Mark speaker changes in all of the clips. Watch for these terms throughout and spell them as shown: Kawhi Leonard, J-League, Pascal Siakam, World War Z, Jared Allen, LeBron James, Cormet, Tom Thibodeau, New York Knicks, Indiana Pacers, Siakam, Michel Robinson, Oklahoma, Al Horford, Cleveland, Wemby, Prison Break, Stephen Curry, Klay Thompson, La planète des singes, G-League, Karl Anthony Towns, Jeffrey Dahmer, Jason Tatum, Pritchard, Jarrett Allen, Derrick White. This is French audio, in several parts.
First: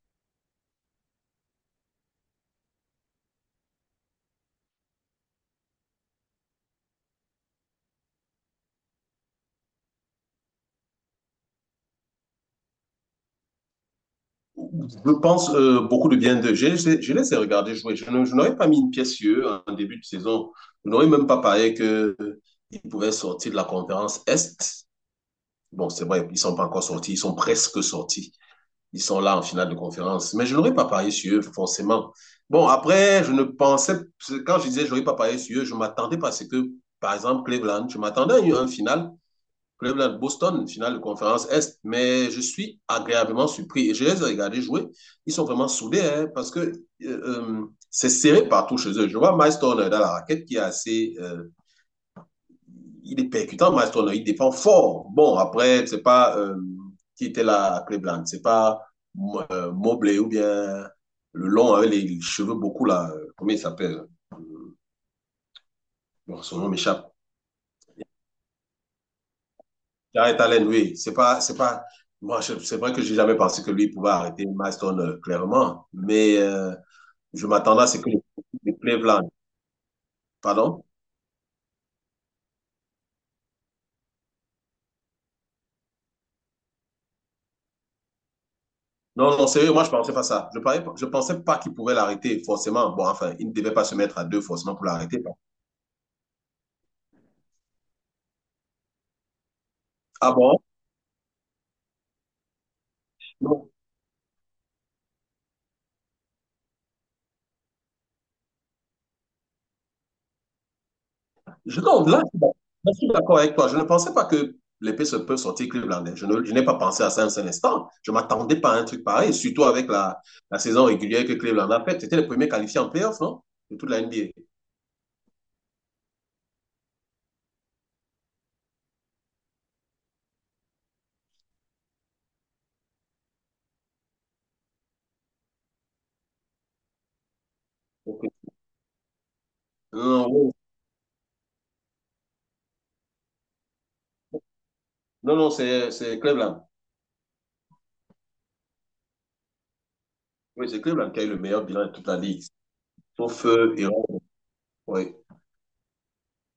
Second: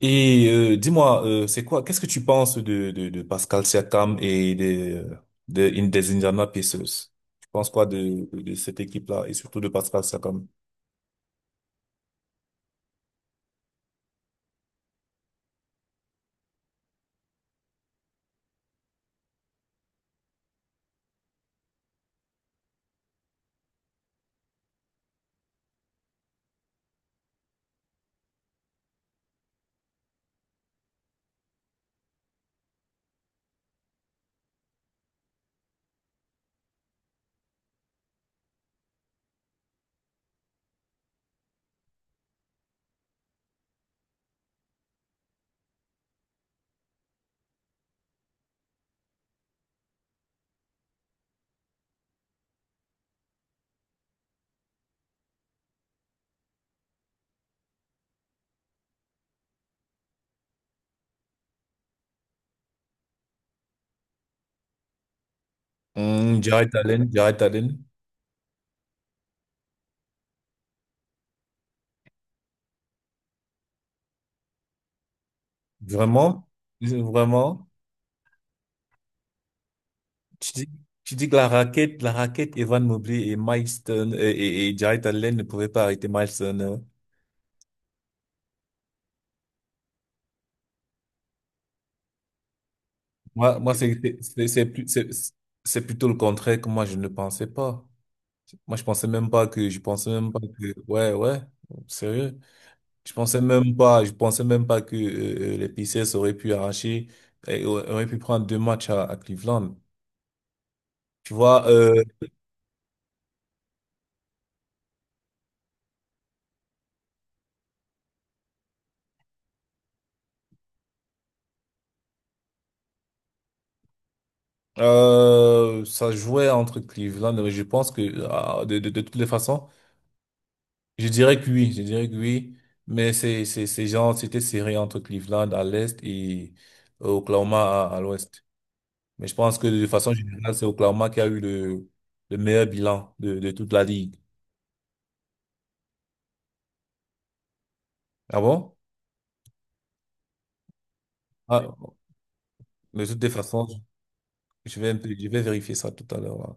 Speaker 1: Dis-moi, c'est quoi, qu'est-ce que tu penses de Pascal Siakam et des Indiana Pacers? Tu penses quoi de cette équipe-là et surtout de Pascal Siakam?
Speaker 2: Je pense beaucoup de bien d'eux. Je les ai regardés jouer. Je n'aurais pas mis une pièce sur eux en début de saison. Je n'aurais même pas parlé qu'ils pouvaient sortir de la conférence Est. Bon, c'est vrai, ils ne sont pas encore sortis. Ils sont presque sortis. Ils sont là en finale de conférence. Mais je n'aurais pas parié sur eux, forcément. Bon, après, je ne pensais, quand je disais je n'aurais pas parié sur eux, je m'attendais parce que, par exemple, Cleveland, je m'attendais à une finale. Cleveland-Boston, finale de conférence Est. Mais je suis agréablement surpris. Et je les ai regardés jouer. Ils sont vraiment soudés hein, parce que euh, c'est serré partout chez eux. Je vois Miles Turner dans la raquette qui est assez il est percutant, Maston. Il défend fort. Bon, après, c'est pas qui était là à Cleveland. C'est pas Mobley ou bien le long avec les cheveux beaucoup là. Comment il s'appelle
Speaker 1: Hmm,
Speaker 2: son nom
Speaker 1: Jarrett Allen,
Speaker 2: m'échappe.
Speaker 1: Jarrett Allen,
Speaker 2: Jared Allen, oui. C'est pas. Moi, c'est vrai que j'ai jamais pensé que lui pouvait arrêter Maston clairement, mais
Speaker 1: vraiment,
Speaker 2: je
Speaker 1: vraiment.
Speaker 2: m'attendais à ce que le Cleveland.
Speaker 1: Tu dis,
Speaker 2: Pardon.
Speaker 1: tu dis que la raquette Evan Mobley et et Jarrett Allen ne pouvaient pas arrêter Miles Turner.
Speaker 2: Non, non, sérieux, moi je pensais pas ça. Je parlais, je pensais pas qu'il pouvait l'arrêter forcément. Bon, enfin, il ne
Speaker 1: Moi,
Speaker 2: devait pas se mettre à deux forcément pour l'arrêter.
Speaker 1: c'est plutôt le contraire que moi je ne pensais pas. Moi, je pensais même
Speaker 2: Ah
Speaker 1: pas
Speaker 2: bon?
Speaker 1: que, ouais, ouais, sérieux. Je pensais même pas que les Pacers auraient pu prendre deux matchs à Cleveland. Tu vois,
Speaker 2: Je, non, là, je suis d'accord avec toi. Je ne pensais pas que l'épée se peut sortir Clevelandais. Je n'ai pas pensé à ça un seul instant. Je ne m'attendais pas à un truc pareil, surtout avec la, la saison régulière que Cleveland a faite. C'était le premier qualifié en playoff, non? De toute la NBA.
Speaker 1: ça jouait entre Cleveland, mais je pense que, de toutes les façons, je dirais que oui, mais c'est genre, c'était serré entre Cleveland à l'est et Oklahoma à
Speaker 2: Donc,
Speaker 1: l'ouest. Mais je pense que de façon
Speaker 2: non, oui.
Speaker 1: générale, c'est Oklahoma qui a eu le meilleur bilan de toute la ligue.
Speaker 2: Non, c'est Cleveland.
Speaker 1: Ah bon?
Speaker 2: Oui, c'est Cleveland qui a eu le meilleur
Speaker 1: Ah,
Speaker 2: bilan de toute la ligue.
Speaker 1: mais de toutes les
Speaker 2: Sauf
Speaker 1: façons,
Speaker 2: Iran. Oui.
Speaker 1: je vais vérifier ça tout à l'heure là.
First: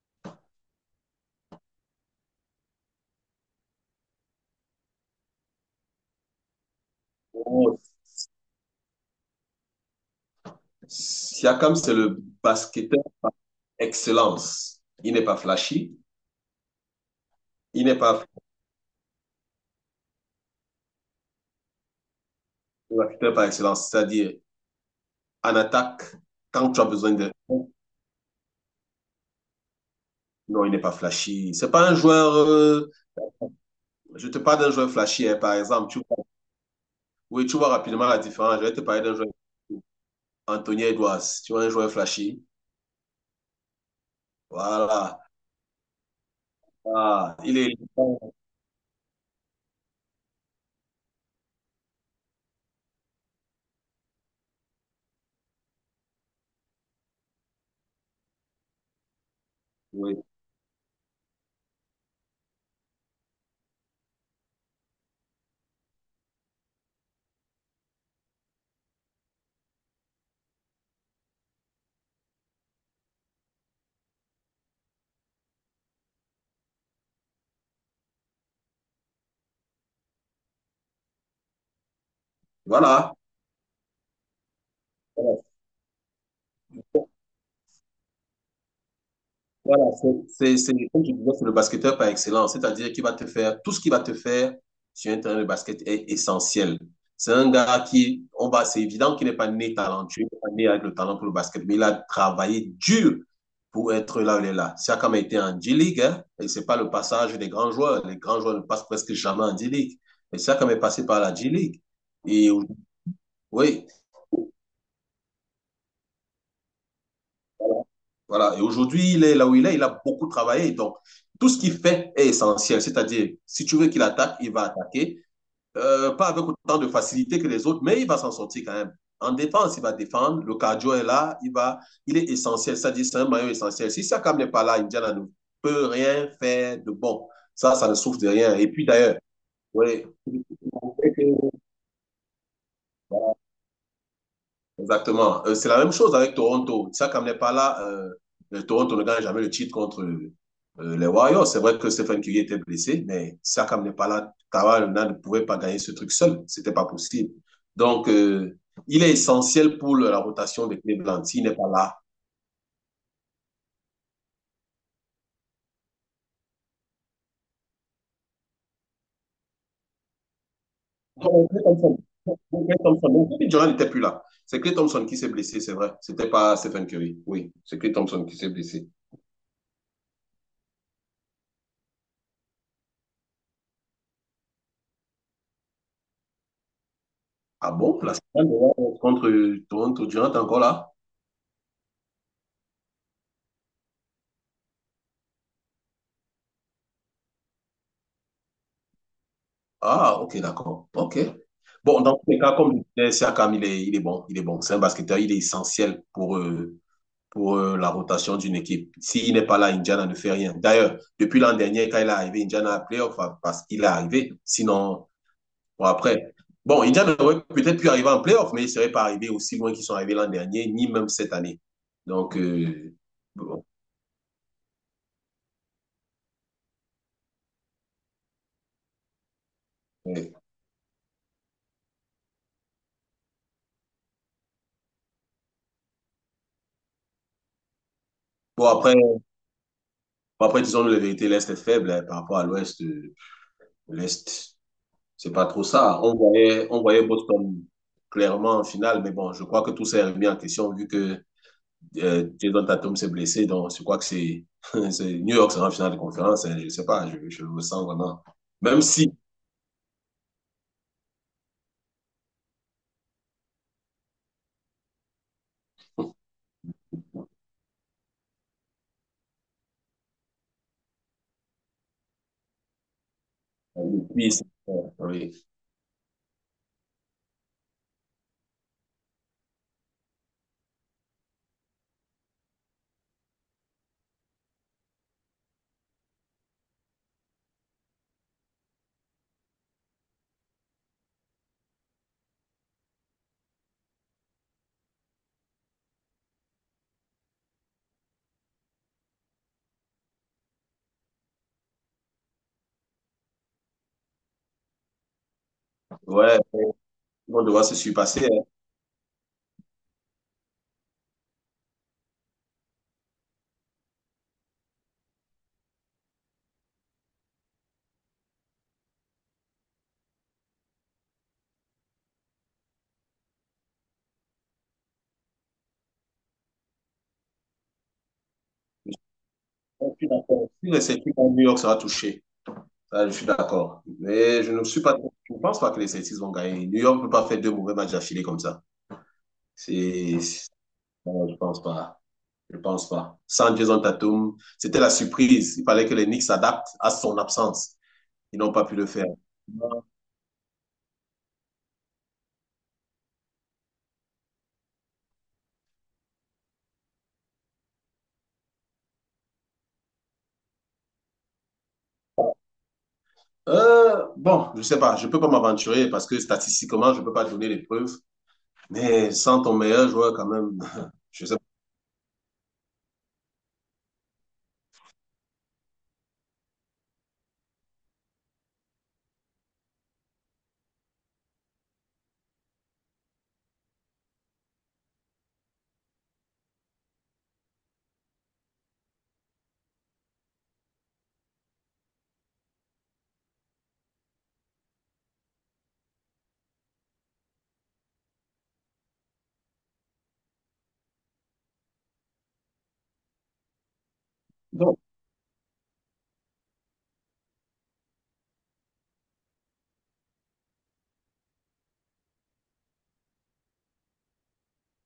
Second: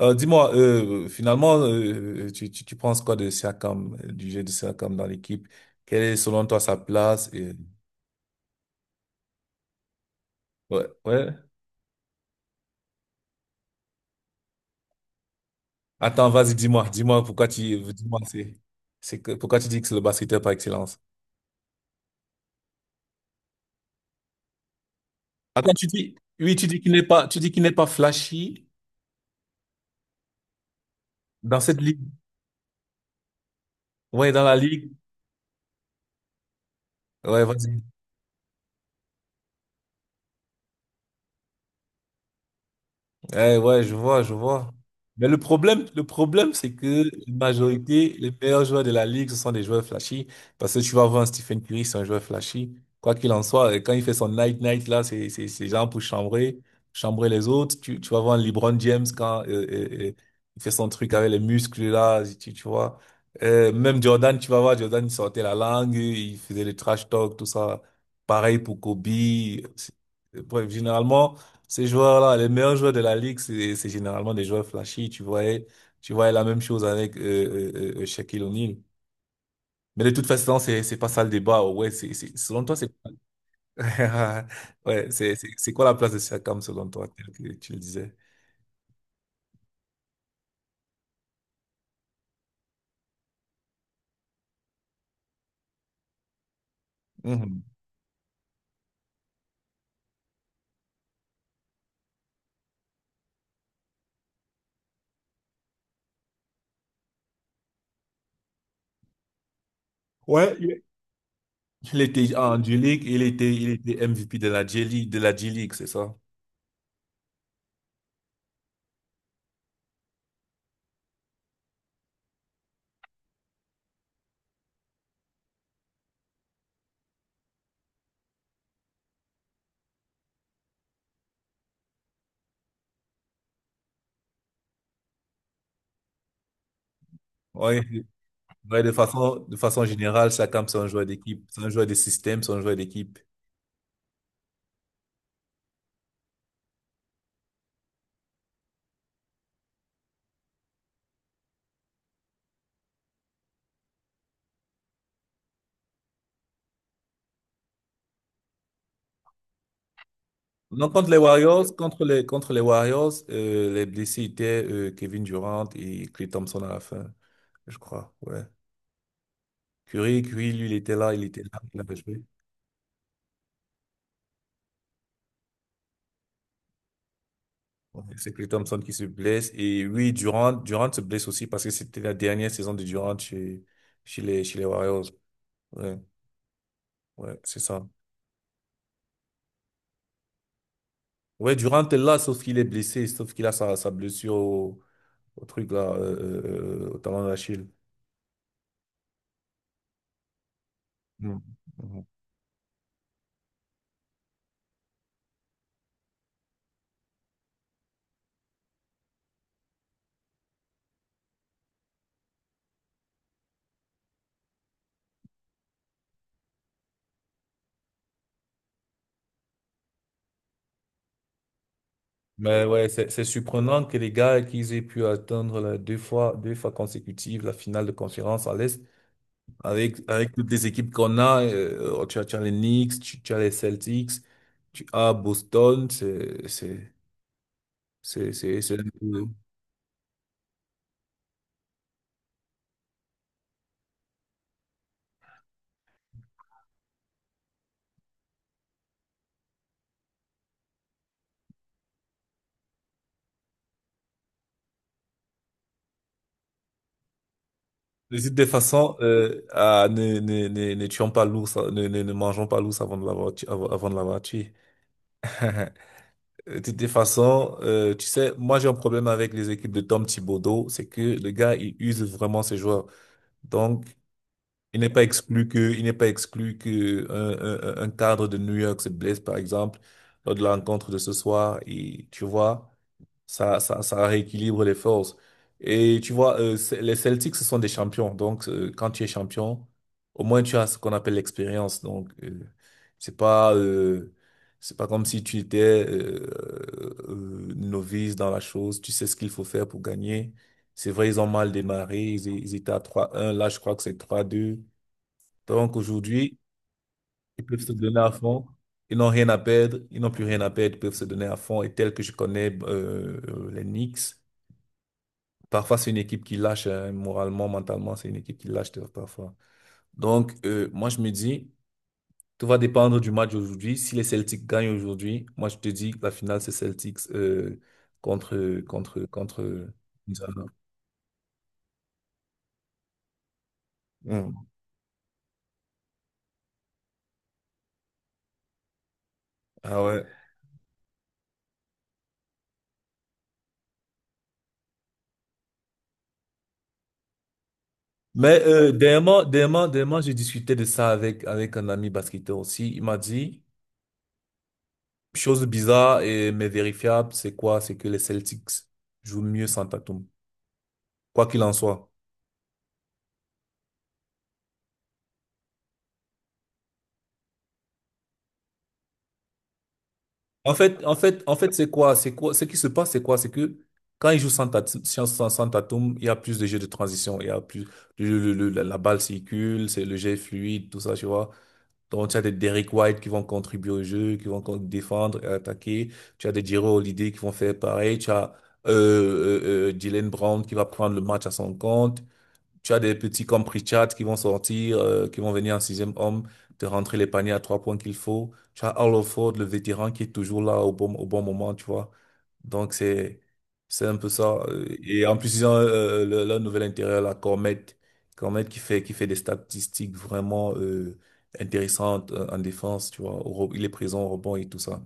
Speaker 1: Dis-moi, finalement, tu penses quoi de Siakam, du jeu de Siakam dans l'équipe? Quelle est selon toi sa place? Et...
Speaker 2: Oh,
Speaker 1: Ouais, ouais.
Speaker 2: Siakam, c'est le basketteur par excellence. Il n'est pas flashy.
Speaker 1: Attends, vas-y, dis-moi pourquoi tu,
Speaker 2: Il n'est
Speaker 1: dis-moi,
Speaker 2: pas
Speaker 1: pourquoi tu dis que c'est le basketteur par excellence?
Speaker 2: ouais, basketteur par excellence. C'est-à-dire, en
Speaker 1: Attends, tu
Speaker 2: attaque
Speaker 1: dis, oui,
Speaker 2: quand tu as besoin de.
Speaker 1: tu dis qu'il n'est pas flashy
Speaker 2: Non, il n'est pas flashy.
Speaker 1: dans
Speaker 2: C'est
Speaker 1: cette
Speaker 2: pas un
Speaker 1: ligue.
Speaker 2: joueur. Je
Speaker 1: Ouais,
Speaker 2: te
Speaker 1: dans la
Speaker 2: parle d'un joueur
Speaker 1: ligue.
Speaker 2: flashy, hein, par exemple. Tu vois,
Speaker 1: Ouais,
Speaker 2: oui, tu vois
Speaker 1: vas-y.
Speaker 2: rapidement la différence. Je vais te parler d'un joueur. Anthony Edwards, tu vois, un joueur flashy.
Speaker 1: Eh ouais, je vois, je vois.
Speaker 2: Voilà.
Speaker 1: Mais le problème, c'est que la
Speaker 2: Ah, il est.
Speaker 1: majorité, les meilleurs joueurs de la ligue, ce sont des joueurs flashy. Parce que tu vas voir un Stephen Curry, c'est un joueur flashy. Quoi qu'il en soit, et quand il fait son night night là, c'est genre pour chambrer les autres. Tu vas voir un LeBron James quand
Speaker 2: Oui.
Speaker 1: il fait son truc avec les muscles là, tu vois. Même Jordan, tu vas voir Jordan, il sortait la langue, il faisait le trash talk, tout ça. Pareil pour Kobe. C'est- Bref, généralement. Ces joueurs-là, les meilleurs joueurs de la ligue, c'est généralement des joueurs flashy. Tu voyais la même chose avec Shaquille O'Neal. Mais de toute façon, c'est pas ça le débat. Ouais, c'est selon toi, c'est
Speaker 2: Voilà.
Speaker 1: ouais, c'est quoi la place de Siakam selon toi, tel que tu le disais?
Speaker 2: Voilà, c'est comme je disais, c'est le basketteur par excellence, c'est-à-dire qu'il va te faire, tout ce qu'il va te faire sur un terrain de basket est essentiel. C'est un
Speaker 1: Mhm.
Speaker 2: gars qui, on va, c'est évident qu'il n'est pas né talentueux, il n'est pas né avec le talent pour le basket, mais il a travaillé dur pour être là où il est là. Siakam a été en G-League, hein, et c'est pas le passage des grands joueurs. Les grands joueurs ne passent presque jamais en G-League. Mais
Speaker 1: Ouais,
Speaker 2: Siakam est
Speaker 1: il
Speaker 2: passé par la G-League.
Speaker 1: il était
Speaker 2: Et
Speaker 1: en J-League, il était il
Speaker 2: oui,
Speaker 1: était MVP de la J-League, c'est ça?
Speaker 2: voilà. Et aujourd'hui, il est là où il est, il a beaucoup travaillé. Donc, tout ce qu'il fait est essentiel. C'est-à-dire, si tu veux qu'il attaque, il va attaquer. Pas avec autant de facilité que les autres, mais il va s'en sortir quand même. En défense, il va défendre. Le cardio est là. Il est essentiel. C'est-à-dire, c'est un maillot essentiel. Si Siakam n'est pas là, Indiana ne peut rien faire de bon. Ça,
Speaker 1: Ouais.
Speaker 2: ça ne souffre de rien. Et
Speaker 1: Ouais,
Speaker 2: puis d'ailleurs,
Speaker 1: de façon
Speaker 2: ouais,
Speaker 1: générale, Siakam, c'est un joueur d'équipe, c'est un joueur de système, c'est un joueur d'équipe.
Speaker 2: exactement. C'est la même chose avec Toronto. Siakam n'est pas là. Le Toronto ne gagne jamais le titre contre les Warriors. C'est vrai que Stephen Curry était blessé, mais Siakam n'est pas là. Kawhi Leonard ne pouvait pas gagner ce truc seul. C'était pas possible. Donc, il est essentiel pour la rotation de
Speaker 1: Non, contre les
Speaker 2: Cleveland. S'il n'est pas
Speaker 1: Warriors,
Speaker 2: là.
Speaker 1: contre les Warriors, les blessés étaient Kevin Durant et Klay Thompson à la fin, je crois. Ouais. Curry, lui, il était
Speaker 2: Donc,
Speaker 1: là,
Speaker 2: Klay
Speaker 1: il avait
Speaker 2: Thompson.
Speaker 1: joué.
Speaker 2: Donc, Donc, Kevin Durant n'était plus là. C'est Klay Thompson qui s'est blessé, c'est vrai. C'était pas Stephen Curry. Oui, c'est Klay
Speaker 1: Ouais.
Speaker 2: Thompson
Speaker 1: C'est
Speaker 2: qui
Speaker 1: Klay
Speaker 2: s'est
Speaker 1: Thompson
Speaker 2: blessé.
Speaker 1: qui se blesse. Et oui, Durant se blesse aussi parce que c'était la dernière saison de Durant chez les Warriors. Ouais, ouais, c'est
Speaker 2: Ah
Speaker 1: ça.
Speaker 2: bon? La finale de Warriors contre Toronto, Durant est encore là?
Speaker 1: Ouais, Durant est là, sauf qu'il est blessé, sauf qu'il a sa blessure au truc là, euh, au talon d'Achille.
Speaker 2: Ah, ok, d'accord. Ok.
Speaker 1: Mhm.
Speaker 2: Bon,
Speaker 1: Mhm.
Speaker 2: dans tous les cas, comme je disais, Siakam, il est bon. Il est bon. C'est un basketteur, il est essentiel pour, la rotation d'une équipe. S'il n'est pas là, Indiana ne fait rien. D'ailleurs, depuis l'an dernier, quand il est arrivé, Indiana a playoff enfin, parce qu'il est arrivé. Sinon, bon, après. Bon, Indiana aurait peut-être pu arriver en playoff, mais il ne serait pas arrivé aussi loin qu'ils sont arrivés l'an dernier, ni même cette année. Donc,
Speaker 1: Mais ouais, c'est
Speaker 2: bon,
Speaker 1: surprenant que les gars qu'ils aient pu atteindre la deux fois consécutives la finale de conférence à l'Est avec
Speaker 2: ouais.
Speaker 1: toutes les équipes qu'on a. Tu as les Knicks, tu as les Celtics, tu as Boston. C'est c'est un
Speaker 2: Bon,
Speaker 1: peu-
Speaker 2: après disons-nous la vérité, l'Est est faible hein, par rapport à l'Ouest. L'Est. C'est pas trop ça. On voyait Boston clairement en finale, mais bon, je crois que tout s'est remis en question vu que Jason Tatum s'est blessé. Donc, je crois que c'est New York sera en finale de conférence. Hein, je sais pas, je le sens vraiment.
Speaker 1: Les autres, de
Speaker 2: Même
Speaker 1: façon,
Speaker 2: si,
Speaker 1: ne tuons pas l'ours, ne mangeons pas l'ours avant de l'avoir avant de l'avoir tué. De toutes les façons, tu sais, moi j'ai un problème avec les équipes de Tom Thibodeau, c'est que le gars, il use vraiment ses joueurs. Donc,
Speaker 2: oui, c'est- oui.
Speaker 1: il n'est pas exclu que un cadre de New York se blesse, par exemple, lors de la rencontre de ce soir. Et tu vois, ça rééquilibre les forces. Et tu vois, les Celtics, ce sont des champions. Donc, quand tu es champion, au moins tu as ce qu'on appelle l'expérience. Donc, c'est pas, euh, c'est pas comme si tu étais euh, novice dans la chose. Tu sais ce qu'il faut faire pour gagner. C'est vrai, ils ont mal démarré. Ils étaient à trois un. Là, je crois que c'est trois deux. Donc, aujourd'hui,
Speaker 2: Ouais, on
Speaker 1: ils peuvent
Speaker 2: devra
Speaker 1: se
Speaker 2: se
Speaker 1: donner à
Speaker 2: surpasser. Hein.
Speaker 1: fond. Ils n'ont rien à perdre. Ils n'ont plus rien à perdre. Ils peuvent se donner à fond. Et tel que je connais les Knicks. Parfois, c'est une équipe qui lâche, hein, moralement, mentalement, c'est une équipe qui lâche parfois. Donc, moi, je me dis, tout va dépendre du match aujourd'hui. Si les Celtics gagnent aujourd'hui, moi, je te dis que la finale, c'est Celtics contre
Speaker 2: Je suis
Speaker 1: Indiana.
Speaker 2: d'accord. Si les Celtics gagnent, New York sera touché. Ça, je suis d'accord.
Speaker 1: Mm.
Speaker 2: Mais je ne suis pas, je ne pense pas que les Celtics vont gagner. New York ne peut pas faire deux mauvais matchs d'affilée comme ça.
Speaker 1: Ah ouais.
Speaker 2: C'est, non, je pense pas. Je ne pense pas. Sans en Tatum, c'était la surprise. Il fallait que les Knicks s'adaptent à son absence. Ils
Speaker 1: Mais
Speaker 2: n'ont pas pu le faire.
Speaker 1: dernièrement, j'ai discuté de ça avec un ami basketteur aussi. Il m'a dit, chose bizarre et mais vérifiable, c'est quoi? C'est que les Celtics jouent mieux sans Tatum. Quoi qu'il en soit.
Speaker 2: Bon, je ne sais pas, je ne peux pas m'aventurer parce que statistiquement, je ne peux pas donner les preuves. Mais sans ton meilleur joueur, quand même, je sais
Speaker 1: En
Speaker 2: pas.
Speaker 1: fait, c'est quoi? C'est quoi? Ce qui se passe, c'est quoi? C'est que quand ils jouent sans Tatum, il y a plus de jeux de transition, il y a plus la balle circule, c'est le jet est fluide, tout ça, tu vois. Donc, tu as des Derrick White qui vont contribuer au jeu, qui vont défendre et attaquer. Tu as des Jrue Holiday qui vont faire pareil. Tu as Jaylen Brown qui va prendre le match à son compte. Tu as des petits comme Pritchard qui vont sortir, qui vont venir en sixième homme, te rentrer les paniers à trois points qu'il faut. Tu as Hollowford, le vétéran, qui est toujours là au au bon moment, tu vois. Donc, c'est un peu ça.
Speaker 2: Bon,
Speaker 1: Et en plus, ils ont leur nouvel intérieur, la Cormet. Cormet qui fait des statistiques vraiment intéressantes en défense, tu vois. Il est présent au rebond et tout ça.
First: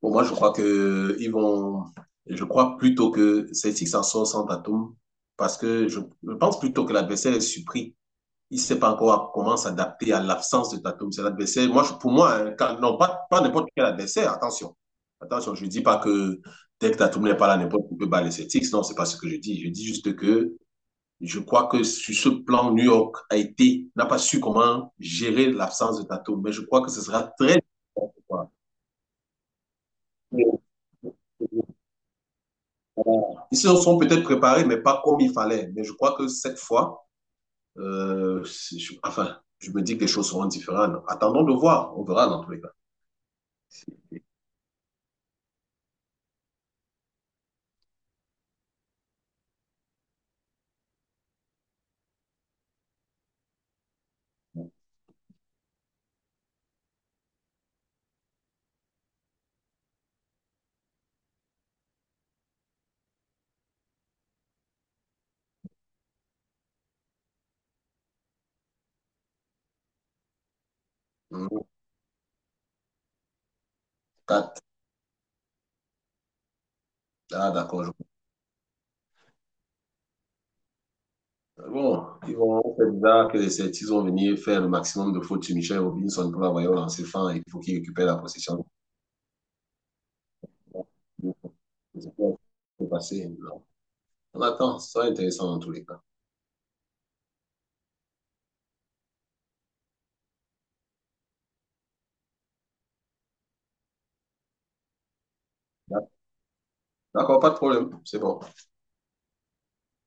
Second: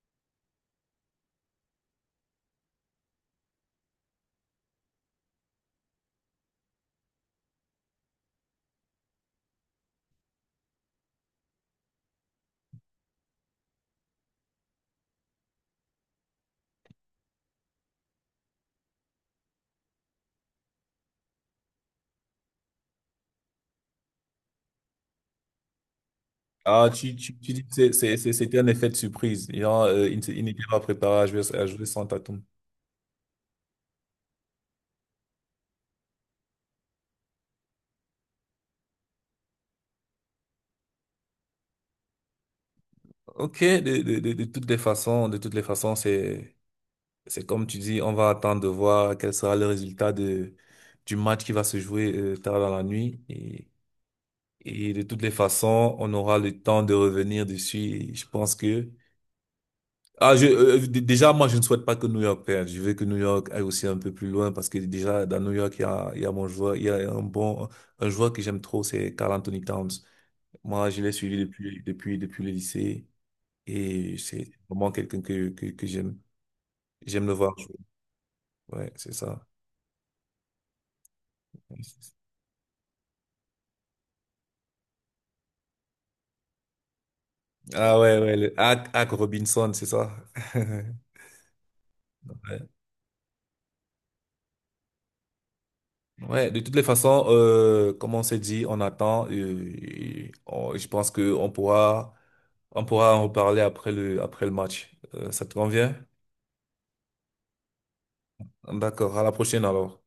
Speaker 2: pour moi, je crois que ils vont. Je crois plutôt que Celtics en sort sans Tatum parce que je pense plutôt que l'adversaire est surpris, il ne sait pas encore comment s'adapter à l'absence de Tatum. C'est l'adversaire. Moi, pour moi, hein, non, pas, pas n'importe quel adversaire, attention. Attention, je ne dis pas que dès que Tatum n'est pas là, n'importe qui peut battre les Celtics. Non, ce n'est pas ce que je dis. Je dis juste que je crois que sur ce plan, New York a été, n'a pas su comment gérer l'absence de Tatum. Mais je crois
Speaker 1: Ah,
Speaker 2: que ce sera très
Speaker 1: tu dis que
Speaker 2: difficile.
Speaker 1: c'était un effet de surprise. Il, a, il ne s'est- il n'était pas préparé à jouer sans Tatum.
Speaker 2: Ils se sont peut-être préparés, mais pas comme il fallait. Mais je crois que cette fois, enfin, je me dis que les choses seront différentes. Attendons de voir. On verra dans tous les cas.
Speaker 1: Ok, de toutes les façons, de toutes les façons, c'est comme tu dis, on va attendre de voir quel sera le résultat du match qui va se jouer tard dans la nuit. Et de toutes les façons, on aura le temps de revenir dessus. Et je pense que, déjà, moi, je ne souhaite pas que New York perde. Je veux que New York aille aussi un peu plus loin parce que déjà, dans New York, il y a mon joueur, il y a un bon, un joueur que j'aime trop, c'est Karl Anthony Towns. Moi, je l'ai suivi
Speaker 2: Non,
Speaker 1: depuis le lycée. Et c'est
Speaker 2: quatre.
Speaker 1: vraiment quelqu'un que j'aime. J'aime le
Speaker 2: Ah,
Speaker 1: voir jouer.
Speaker 2: d'accord. Je-
Speaker 1: Ouais, c'est ça.
Speaker 2: bon, ils vont, on sait déjà que les Celtics vont venir faire le maximum de fautes sur Michel Robinson pour l'envoyer au lancer fin. Et il faut qu'il
Speaker 1: Ah
Speaker 2: récupère la
Speaker 1: ouais, ouais, le
Speaker 2: possession.
Speaker 1: Hack Robinson, c'est ça.
Speaker 2: Je pas
Speaker 1: Ouais.
Speaker 2: ce passé. Non. On attend. Ça sera intéressant dans tous les cas.
Speaker 1: Ouais, de toutes les façons, comme on s'est dit, on attend. Je pense que on pourra en reparler après après le match. Ça te convient?
Speaker 2: D'accord, pas de problème. C'est bon.
Speaker 1: D'accord, à la prochaine alors.